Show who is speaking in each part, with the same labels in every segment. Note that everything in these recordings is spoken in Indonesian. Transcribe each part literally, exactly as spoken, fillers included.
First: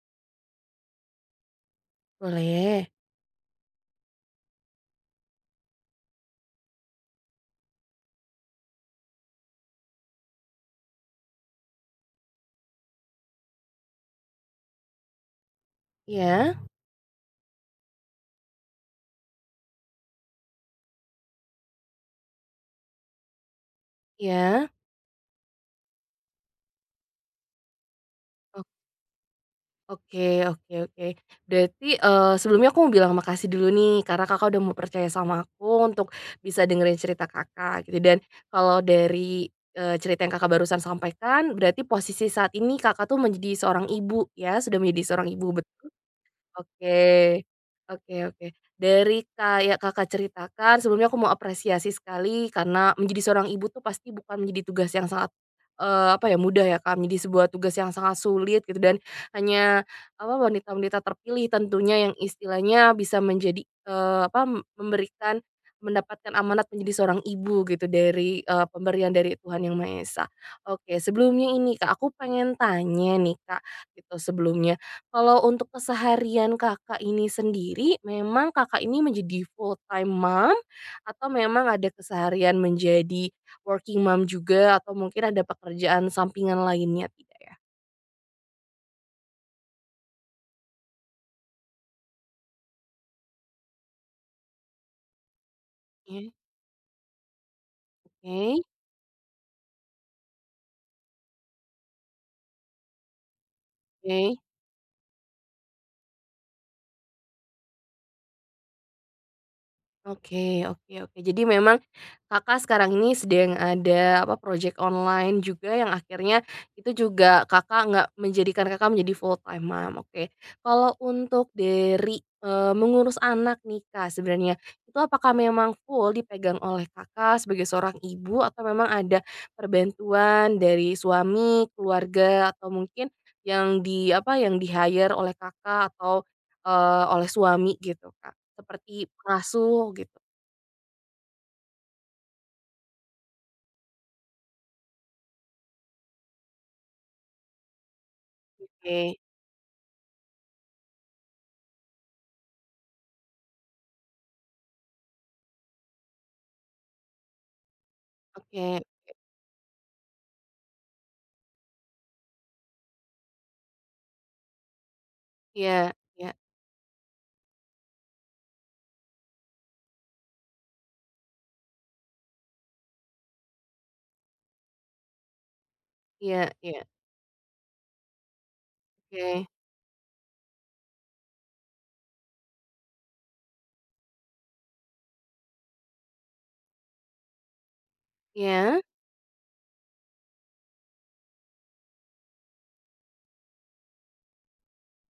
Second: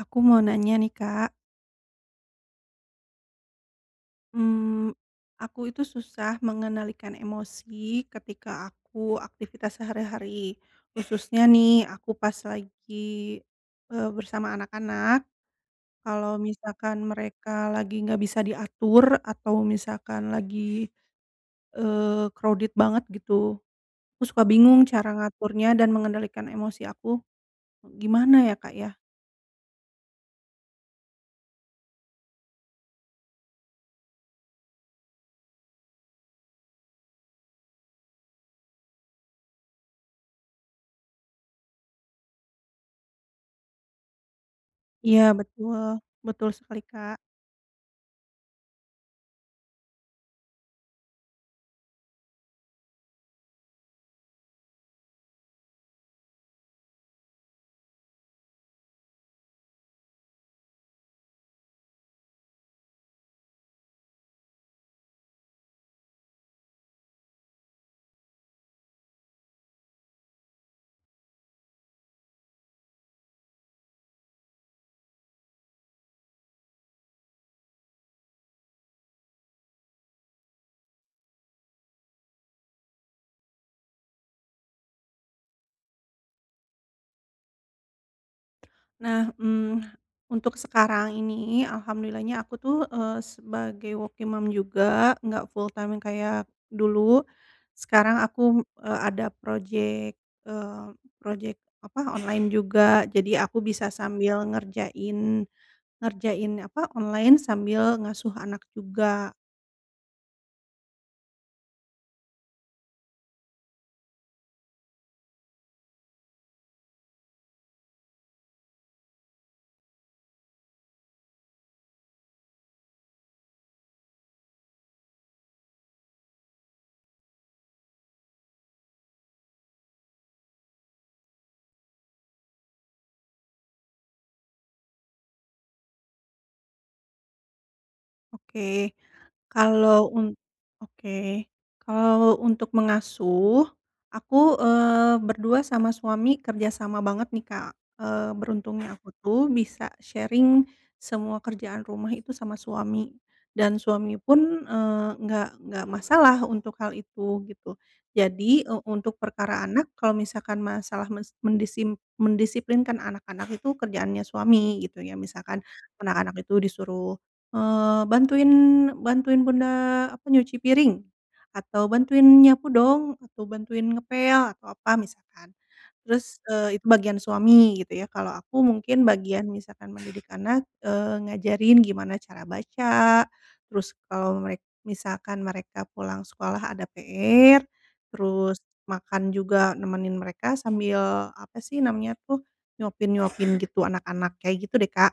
Speaker 1: Aku mau nanya nih, Kak.
Speaker 2: Boleh.
Speaker 1: mmm, aku itu susah mengendalikan emosi ketika aku aktivitas sehari-hari. Khususnya nih aku pas lagi, eee, bersama anak-anak, kalau
Speaker 2: Iya
Speaker 1: misalkan mereka lagi nggak bisa diatur atau misalkan lagi, eee, crowded banget gitu. Aku suka
Speaker 2: iya.
Speaker 1: bingung cara ngaturnya dan mengendalikan emosi aku, gimana ya,
Speaker 2: O
Speaker 1: Kak, ya?
Speaker 2: oke oke oke. Berarti, eee, sebelumnya aku mau bilang makasih dulu nih, karena Kakak udah mau percaya sama aku untuk bisa dengerin cerita Kakak gitu. Dan kalau dari, eee, cerita yang Kakak barusan sampaikan, berarti posisi saat ini Kakak tuh menjadi seorang ibu ya, sudah menjadi
Speaker 1: Iya
Speaker 2: seorang ibu, bet
Speaker 1: betul, betul sekali,
Speaker 2: Oke.
Speaker 1: Kak.
Speaker 2: Oke oke. Dari kayak Kakak ceritakan sebelumnya aku mau apresiasi sekali karena menjadi seorang ibu tuh pasti bukan menjadi tugas yang sangat, eee, apa ya, mudah ya, Kak, menjadi sebuah tugas yang sangat sulit gitu dan hanya, apa, wanita-wanita terpilih tentunya yang istilahnya bisa menjadi, eee, apa, m- memberikan mendapatkan amanat menjadi seorang ibu gitu dari, eee, pemberian dari Tuhan Yang Maha Esa. Oke, sebelumnya ini, Kak, aku pengen tanya nih, Kak, gitu sebelumnya kalau untuk keseharian Kakak ini sendiri, memang Kakak ini menjadi full time mom atau memang ada keseharian menjadi working mom juga atau mungkin ada pekerjaan sampingan lainnya tidak ya?
Speaker 1: Nah, mmm, untuk sekarang ini alhamdulillahnya aku tuh, eee, sebagai working mom juga, nggak full time
Speaker 2: Oke
Speaker 1: kayak dulu. Sekarang aku,
Speaker 2: oke
Speaker 1: eee, ada project eee, projek apa, online juga. Jadi aku bisa
Speaker 2: oke.
Speaker 1: sambil ngerjain ngerjain apa, online sambil ngasuh anak juga.
Speaker 2: Oke oke oke. Jadi memang Kakak sekarang ini sedang ada apa, project online juga yang akhirnya itu juga Kakak nggak menjadikan Kakak menjadi full time mom, oke. Kalau untuk dari, eee, mengurus anak nih, Kak, sebenarnya itu apakah memang full dipegang oleh Kakak sebagai seorang ibu atau memang ada perbantuan dari suami, keluarga, atau mungkin yang di apa, yang di-hire oleh Kakak atau, eee, oleh suami gitu, Kak?
Speaker 1: Oke,
Speaker 2: Seperti pengasuh
Speaker 1: kalau
Speaker 2: gitu,
Speaker 1: un oke, kalau untuk mengasuh, aku, eee, berdua sama suami kerjasama banget nih, Kak. Eee, beruntungnya
Speaker 2: oke
Speaker 1: aku tuh bisa sharing semua kerjaan rumah itu sama suami, dan suami pun, eee, nggak nggak masalah untuk hal itu, gitu. Jadi, e
Speaker 2: oke,
Speaker 1: untuk perkara anak, kalau misalkan masalah mes mendisim mendisiplinkan anak-anak itu kerjaannya suami, gitu ya. Misalkan
Speaker 2: iya iya
Speaker 1: anak-anak itu disuruh Eee, bantuin bantuin bunda, apa, nyuci piring, atau bantuin nyapu dong, atau bantuin ngepel, atau apa misalkan. Terus,
Speaker 2: iya
Speaker 1: eee,
Speaker 2: iya,
Speaker 1: itu bagian suami gitu ya, kalau aku mungkin bagian
Speaker 2: oke,
Speaker 1: misalkan mendidik anak, eee, ngajarin gimana cara baca, terus kalau merek misalkan mereka pulang sekolah ada P R, terus
Speaker 2: iya?
Speaker 1: makan juga nemenin mereka sambil, apa sih namanya tuh, nyuapin-nyuapin gitu anak-anak, kayak gitu deh, Kak.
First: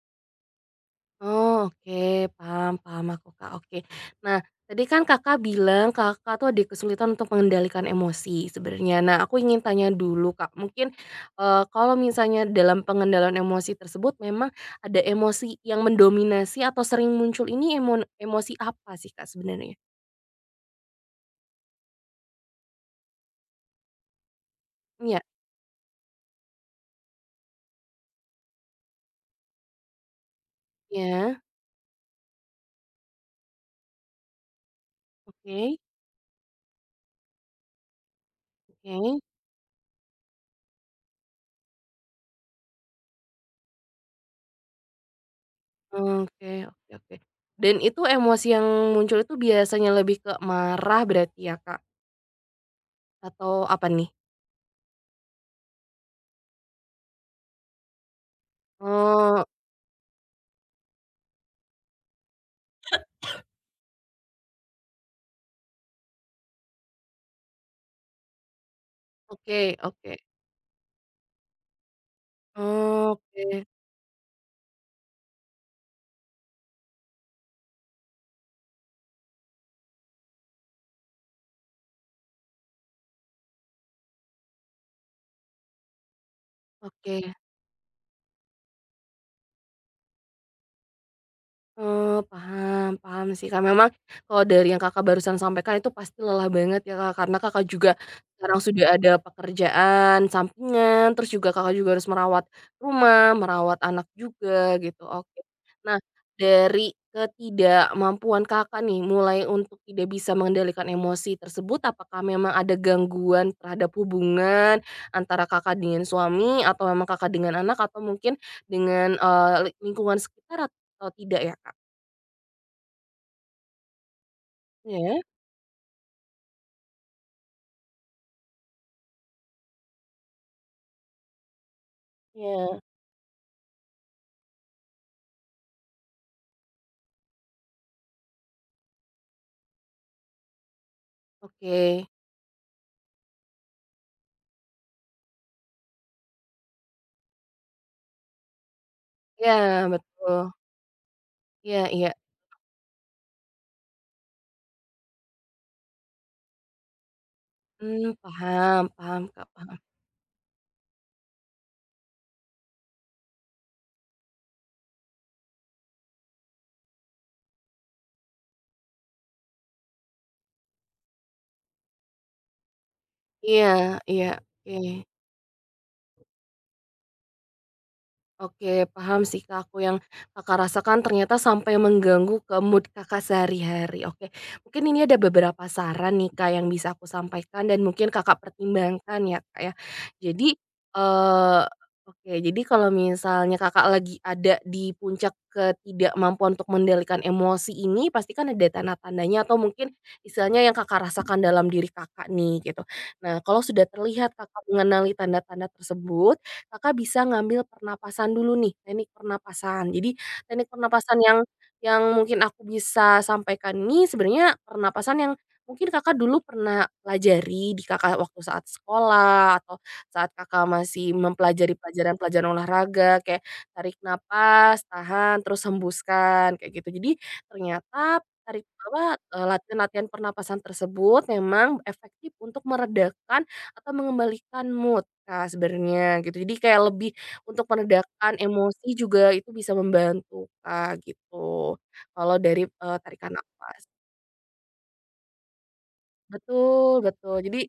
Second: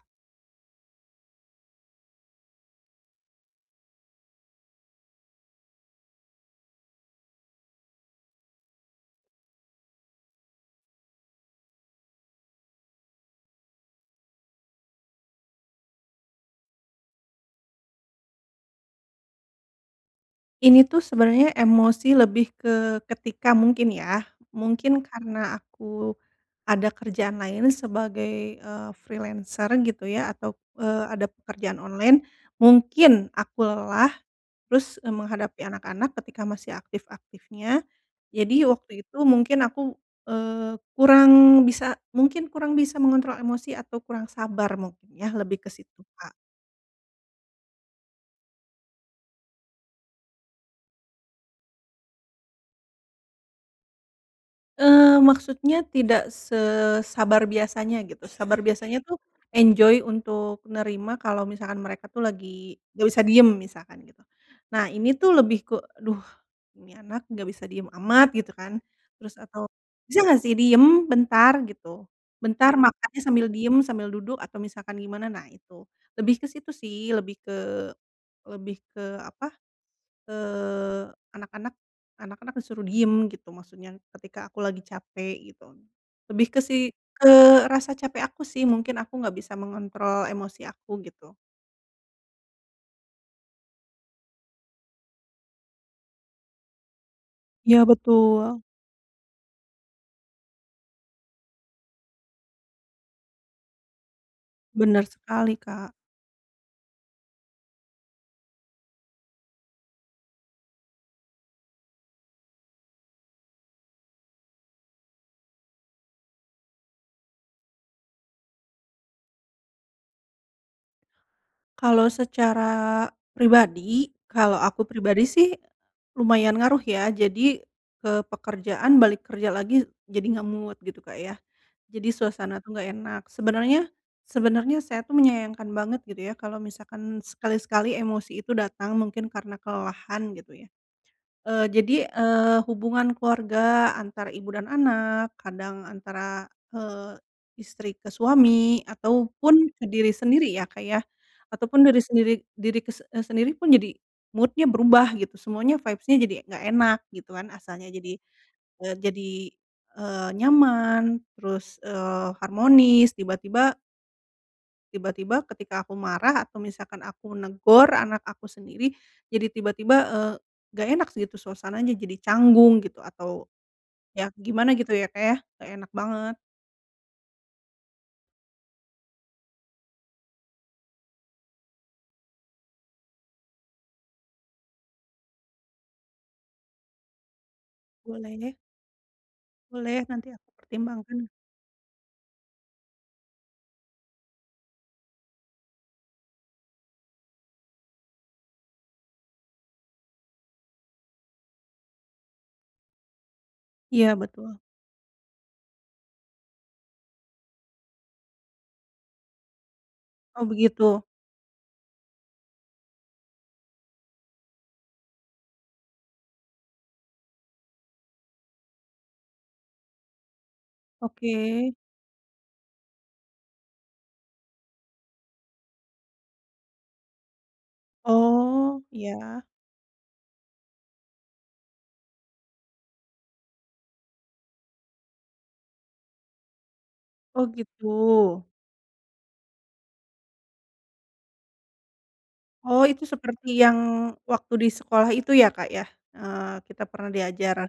Speaker 2: Oh, oke, paham paham aku, Kak, oke. Nah, tadi kan Kakak bilang Kakak tuh ada kesulitan untuk mengendalikan emosi sebenarnya. Nah, aku ingin tanya dulu, Kak, mungkin, eee, kalau misalnya dalam pengendalian emosi tersebut memang ada emosi yang mendominasi atau sering muncul ini emon emosi apa sih, Kak, sebenarnya?
Speaker 1: Ini tuh sebenarnya emosi lebih ke ketika mungkin ya, mungkin
Speaker 2: Iya
Speaker 1: karena aku ada kerjaan lain sebagai, eee, freelancer gitu ya atau, eee, ada
Speaker 2: iya,
Speaker 1: pekerjaan online, mungkin aku lelah terus, eee, menghadapi
Speaker 2: oke
Speaker 1: anak-anak ketika masih aktif-aktifnya. Jadi waktu itu
Speaker 2: oke.
Speaker 1: mungkin aku, eee, kurang bisa mungkin kurang bisa mengontrol emosi atau kurang sabar mungkin ya, lebih ke situ, Kak.
Speaker 2: Oke oke oke. Dan itu emosi yang muncul itu biasanya lebih ke marah berarti ya, Kak? Atau apa nih?
Speaker 1: Eee, maksudnya tidak sesabar biasanya gitu, sabar biasanya tuh
Speaker 2: Oh,
Speaker 1: enjoy untuk nerima kalau misalkan mereka tuh lagi nggak bisa diem misalkan gitu. Nah ini tuh lebih ke, "Aduh ini anak nggak bisa diem amat," gitu kan, terus
Speaker 2: oke
Speaker 1: atau,
Speaker 2: oke.
Speaker 1: "Bisa nggak sih diem bentar?" Gitu, bentar makannya sambil
Speaker 2: Oke
Speaker 1: diem, sambil duduk atau misalkan gimana, nah itu. Lebih ke situ sih, lebih ke lebih ke apa Eee, anak-anak anak-anak disuruh diem gitu maksudnya ketika aku lagi capek gitu. Lebih ke si
Speaker 2: oke.
Speaker 1: ke rasa capek aku sih mungkin aku nggak bisa mengontrol emosi aku gitu.
Speaker 2: Oh, paham paham sih, Kak. Memang kalau dari yang Kakak barusan sampaikan itu pasti lelah banget ya, Kak, karena Kakak
Speaker 1: Iya
Speaker 2: juga sekarang
Speaker 1: betul.
Speaker 2: sudah ada pekerjaan sampingan, terus juga Kakak juga harus merawat rumah, merawat anak juga
Speaker 1: Bener
Speaker 2: gitu, oke.
Speaker 1: sekali, Kak.
Speaker 2: Nah, dari ketidakmampuan Kakak nih, mulai untuk tidak bisa mengendalikan emosi tersebut, apakah memang ada gangguan terhadap hubungan antara Kakak dengan suami, atau memang Kakak dengan anak, atau mungkin dengan, eee, lingkungan sekitar atau tidak ya, Kak?
Speaker 1: Kalau secara pribadi, kalau aku
Speaker 2: Ya?
Speaker 1: pribadi sih lumayan ngaruh ya. Jadi ke pekerjaan balik kerja lagi jadi nggak mood gitu, Kak, ya. Jadi suasana tuh
Speaker 2: Ya,
Speaker 1: nggak enak. Sebenarnya sebenarnya saya tuh menyayangkan banget gitu ya kalau misalkan sekali-sekali emosi itu datang mungkin karena kelelahan gitu ya. Eee, jadi,
Speaker 2: oke.
Speaker 1: eee, hubungan keluarga antara ibu dan anak, kadang antara, eee, istri ke suami, ataupun ke
Speaker 2: Ya,
Speaker 1: diri sendiri
Speaker 2: betul.
Speaker 1: ya, Kak, ya,
Speaker 2: Iya
Speaker 1: ataupun dari
Speaker 2: iya.
Speaker 1: sendiri diri kes eee, sendiri pun jadi mood-nya berubah gitu, semuanya vibes-nya jadi nggak enak gitu kan, asalnya
Speaker 2: Mmm,
Speaker 1: jadi,
Speaker 2: paham
Speaker 1: eee,
Speaker 2: paham,
Speaker 1: jadi,
Speaker 2: Kak, paham.
Speaker 1: eee, nyaman, terus, eee, harmonis, tiba-tiba Tiba-tiba ketika aku marah atau misalkan aku negor anak aku sendiri, jadi tiba-tiba, eee, nggak enak gitu suasananya, jadi canggung gitu atau
Speaker 2: Iya
Speaker 1: ya
Speaker 2: iya,
Speaker 1: gimana gitu
Speaker 2: oke.
Speaker 1: ya, kayak ya, enak banget.
Speaker 2: Oke, paham sih Kak, aku yang Kakak rasakan ternyata sampai mengganggu ke mood Kakak sehari-hari. Oke, mungkin ini ada beberapa saran nih Kak yang bisa aku sampaikan dan mungkin Kakak
Speaker 1: Boleh
Speaker 2: pertimbangkan ya Kak ya.
Speaker 1: boleh, nanti aku
Speaker 2: Jadi,
Speaker 1: pertimbangkan.
Speaker 2: eee, oke, jadi kalau misalnya Kakak lagi ada di puncak ketidakmampuan untuk mengendalikan emosi ini, pasti kan ada tanda-tandanya atau mungkin istilahnya yang Kakak rasakan dalam diri Kakak nih gitu. Nah, kalau sudah
Speaker 1: Iya
Speaker 2: terlihat
Speaker 1: betul.
Speaker 2: Kakak mengenali tanda-tanda tersebut, Kakak bisa ngambil pernapasan dulu nih, teknik pernapasan. Jadi
Speaker 1: Oh
Speaker 2: teknik
Speaker 1: begitu?
Speaker 2: pernapasan yang yang mungkin aku bisa sampaikan ini sebenarnya pernapasan yang mungkin Kakak dulu pernah pelajari di Kakak waktu saat sekolah atau saat Kakak masih
Speaker 1: Oke.
Speaker 2: mempelajari pelajaran-pelajaran olahraga kayak tarik napas, tahan, terus hembuskan kayak gitu. Jadi ternyata tarik
Speaker 1: Oh,
Speaker 2: apa, eee,
Speaker 1: ya.
Speaker 2: latihan-latihan pernapasan tersebut memang efektif untuk meredakan atau mengembalikan mood, Kak, sebenarnya gitu. Jadi kayak lebih
Speaker 1: Oh
Speaker 2: untuk
Speaker 1: gitu.
Speaker 2: meredakan emosi juga itu bisa membantu, Kak, gitu. Kalau dari,
Speaker 1: Oh
Speaker 2: eee,
Speaker 1: itu
Speaker 2: tarikan
Speaker 1: seperti yang
Speaker 2: nafas.
Speaker 1: waktu di sekolah itu ya, Kak, ya? Eee, kita
Speaker 2: Betul
Speaker 1: pernah
Speaker 2: betul.
Speaker 1: diajar,
Speaker 2: Jadi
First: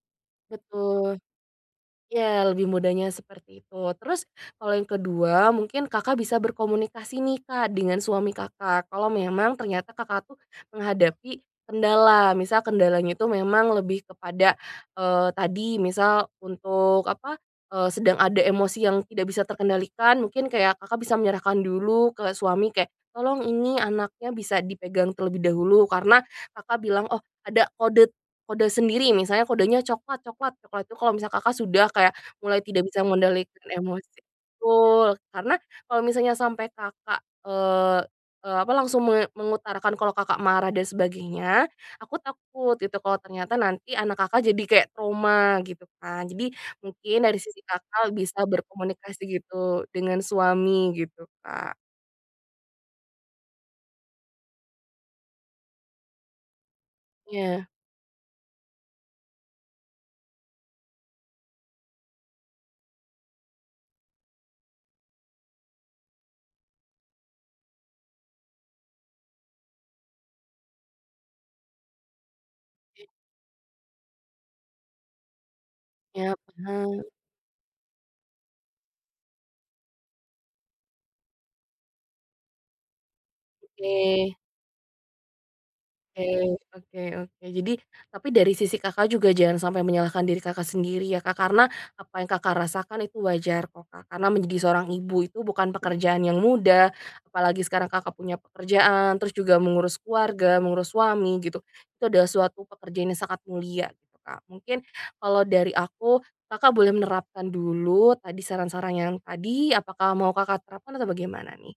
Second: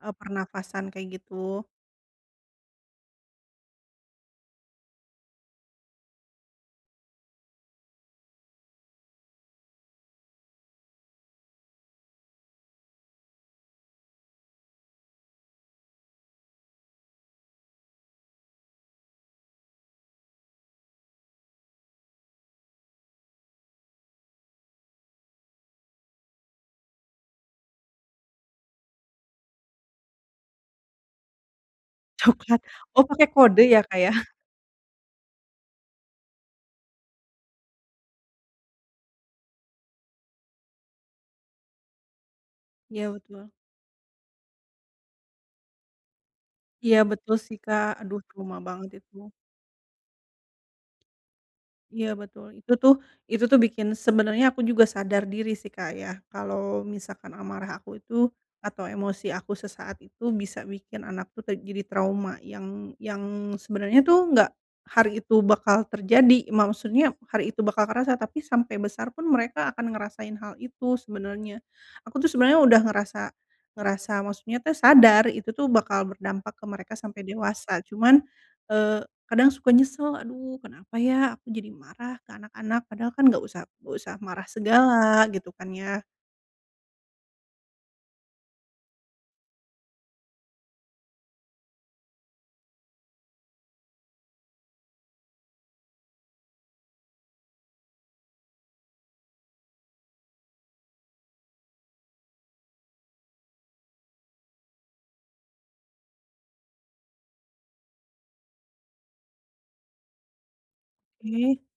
Speaker 1: eee, pernafasan kayak
Speaker 2: betul.
Speaker 1: gitu.
Speaker 2: Ya lebih mudahnya seperti itu. Terus kalau yang kedua, mungkin Kakak bisa berkomunikasi nih, Kak, dengan suami Kakak. Kalau memang ternyata Kakak tuh menghadapi kendala, misal kendalanya itu memang lebih kepada, eee, tadi misal untuk apa, eee, sedang ada emosi yang tidak bisa terkendalikan, mungkin kayak Kakak bisa menyerahkan dulu ke suami kayak, "Tolong ini anaknya bisa dipegang terlebih dahulu," karena Kakak bilang, "Oh, ada kode Kode sendiri, misalnya kodenya coklat coklat coklat, itu kalau misal Kakak sudah kayak
Speaker 1: Coklat.
Speaker 2: mulai tidak bisa
Speaker 1: Oh pakai kode
Speaker 2: mengendalikan
Speaker 1: ya, Kak, ya?
Speaker 2: emosi betul, karena kalau misalnya sampai Kakak, eee eee, apa, langsung me mengutarakan kalau Kakak marah dan sebagainya, aku takut gitu
Speaker 1: Iya
Speaker 2: kalau
Speaker 1: betul.
Speaker 2: ternyata nanti anak Kakak jadi kayak trauma gitu kan. Jadi
Speaker 1: Iya
Speaker 2: mungkin
Speaker 1: betul
Speaker 2: dari
Speaker 1: sih
Speaker 2: sisi
Speaker 1: Kak,
Speaker 2: Kakak
Speaker 1: aduh
Speaker 2: bisa
Speaker 1: trauma banget itu.
Speaker 2: berkomunikasi gitu dengan suami gitu, Kak.
Speaker 1: Iya betul, itu tuh itu tuh bikin sebenarnya aku juga sadar diri sih Kak ya, kalau misalkan
Speaker 2: Iya.
Speaker 1: amarah aku itu atau emosi aku sesaat itu bisa bikin anak tuh ter jadi trauma yang yang sebenarnya tuh nggak hari itu bakal terjadi, maksudnya hari itu bakal kerasa, tapi sampai besar pun mereka akan ngerasain hal itu sebenarnya. Aku tuh sebenarnya udah ngerasa ngerasa maksudnya tuh sadar itu tuh bakal
Speaker 2: Iya,
Speaker 1: berdampak ke mereka
Speaker 2: paham,
Speaker 1: sampai dewasa, cuman, eh, kadang suka nyesel, "Aduh kenapa ya aku jadi marah ke anak-anak?" Padahal kan nggak usah
Speaker 2: oke.
Speaker 1: nggak usah marah segala gitu kan ya.
Speaker 2: Oke oke oke. Jadi, tapi dari sisi Kakak juga jangan sampai menyalahkan diri Kakak sendiri ya Kak, karena apa yang Kakak rasakan itu wajar kok Kak, karena menjadi seorang ibu itu bukan pekerjaan yang mudah, apalagi sekarang Kakak punya pekerjaan, terus juga mengurus keluarga, mengurus suami gitu, itu adalah suatu pekerjaan yang sangat mulia gitu Kak. Mungkin kalau dari aku, Kakak boleh menerapkan dulu tadi saran-saran yang tadi, apakah mau Kakak terapkan atau bagaimana
Speaker 1: Oke.
Speaker 2: nih?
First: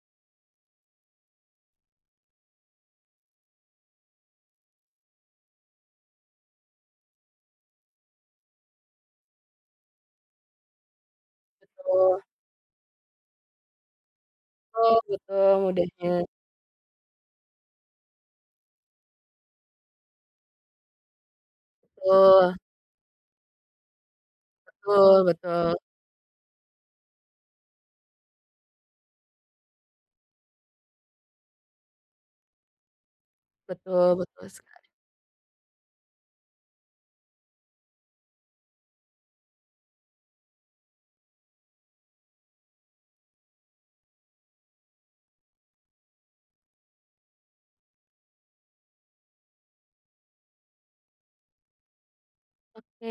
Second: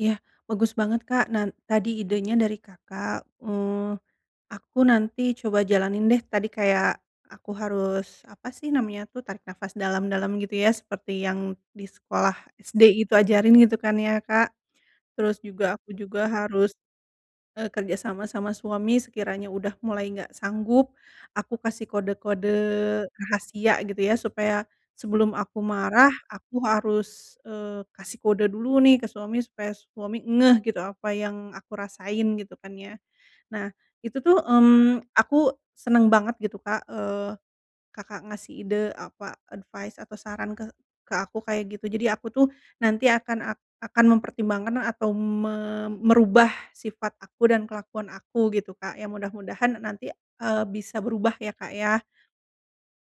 Speaker 1: Ya bagus banget Kak, nah tadi idenya dari Kakak, eee, aku nanti coba jalanin deh tadi kayak aku harus apa sih namanya tuh, tarik nafas dalam-dalam gitu ya seperti yang di
Speaker 2: Betul
Speaker 1: sekolah S D itu ajarin gitu kan ya Kak.
Speaker 2: betul
Speaker 1: Terus
Speaker 2: betul,
Speaker 1: juga aku
Speaker 2: mudahnya,
Speaker 1: juga harus Eee, kerja sama sama suami sekiranya udah mulai nggak sanggup, aku kasih kode-kode
Speaker 2: betul.
Speaker 1: rahasia gitu ya, supaya
Speaker 2: Betul
Speaker 1: sebelum aku
Speaker 2: betul
Speaker 1: marah, aku harus, eee, kasih kode dulu nih ke suami supaya suami ngeh gitu apa yang aku rasain gitu kan ya. Nah,
Speaker 2: betul
Speaker 1: itu tuh,
Speaker 2: betul sekali.
Speaker 1: mmm, aku seneng banget gitu Kak, eee Kakak ngasih ide, apa, advice atau saran ke ke aku kayak gitu. Jadi aku tuh nanti akan ak akan mempertimbangkan atau me merubah sifat aku dan kelakuan aku gitu, Kak, ya mudah-mudahan nanti, eee, bisa berubah ya, Kak, ya.
Speaker 2: Oke,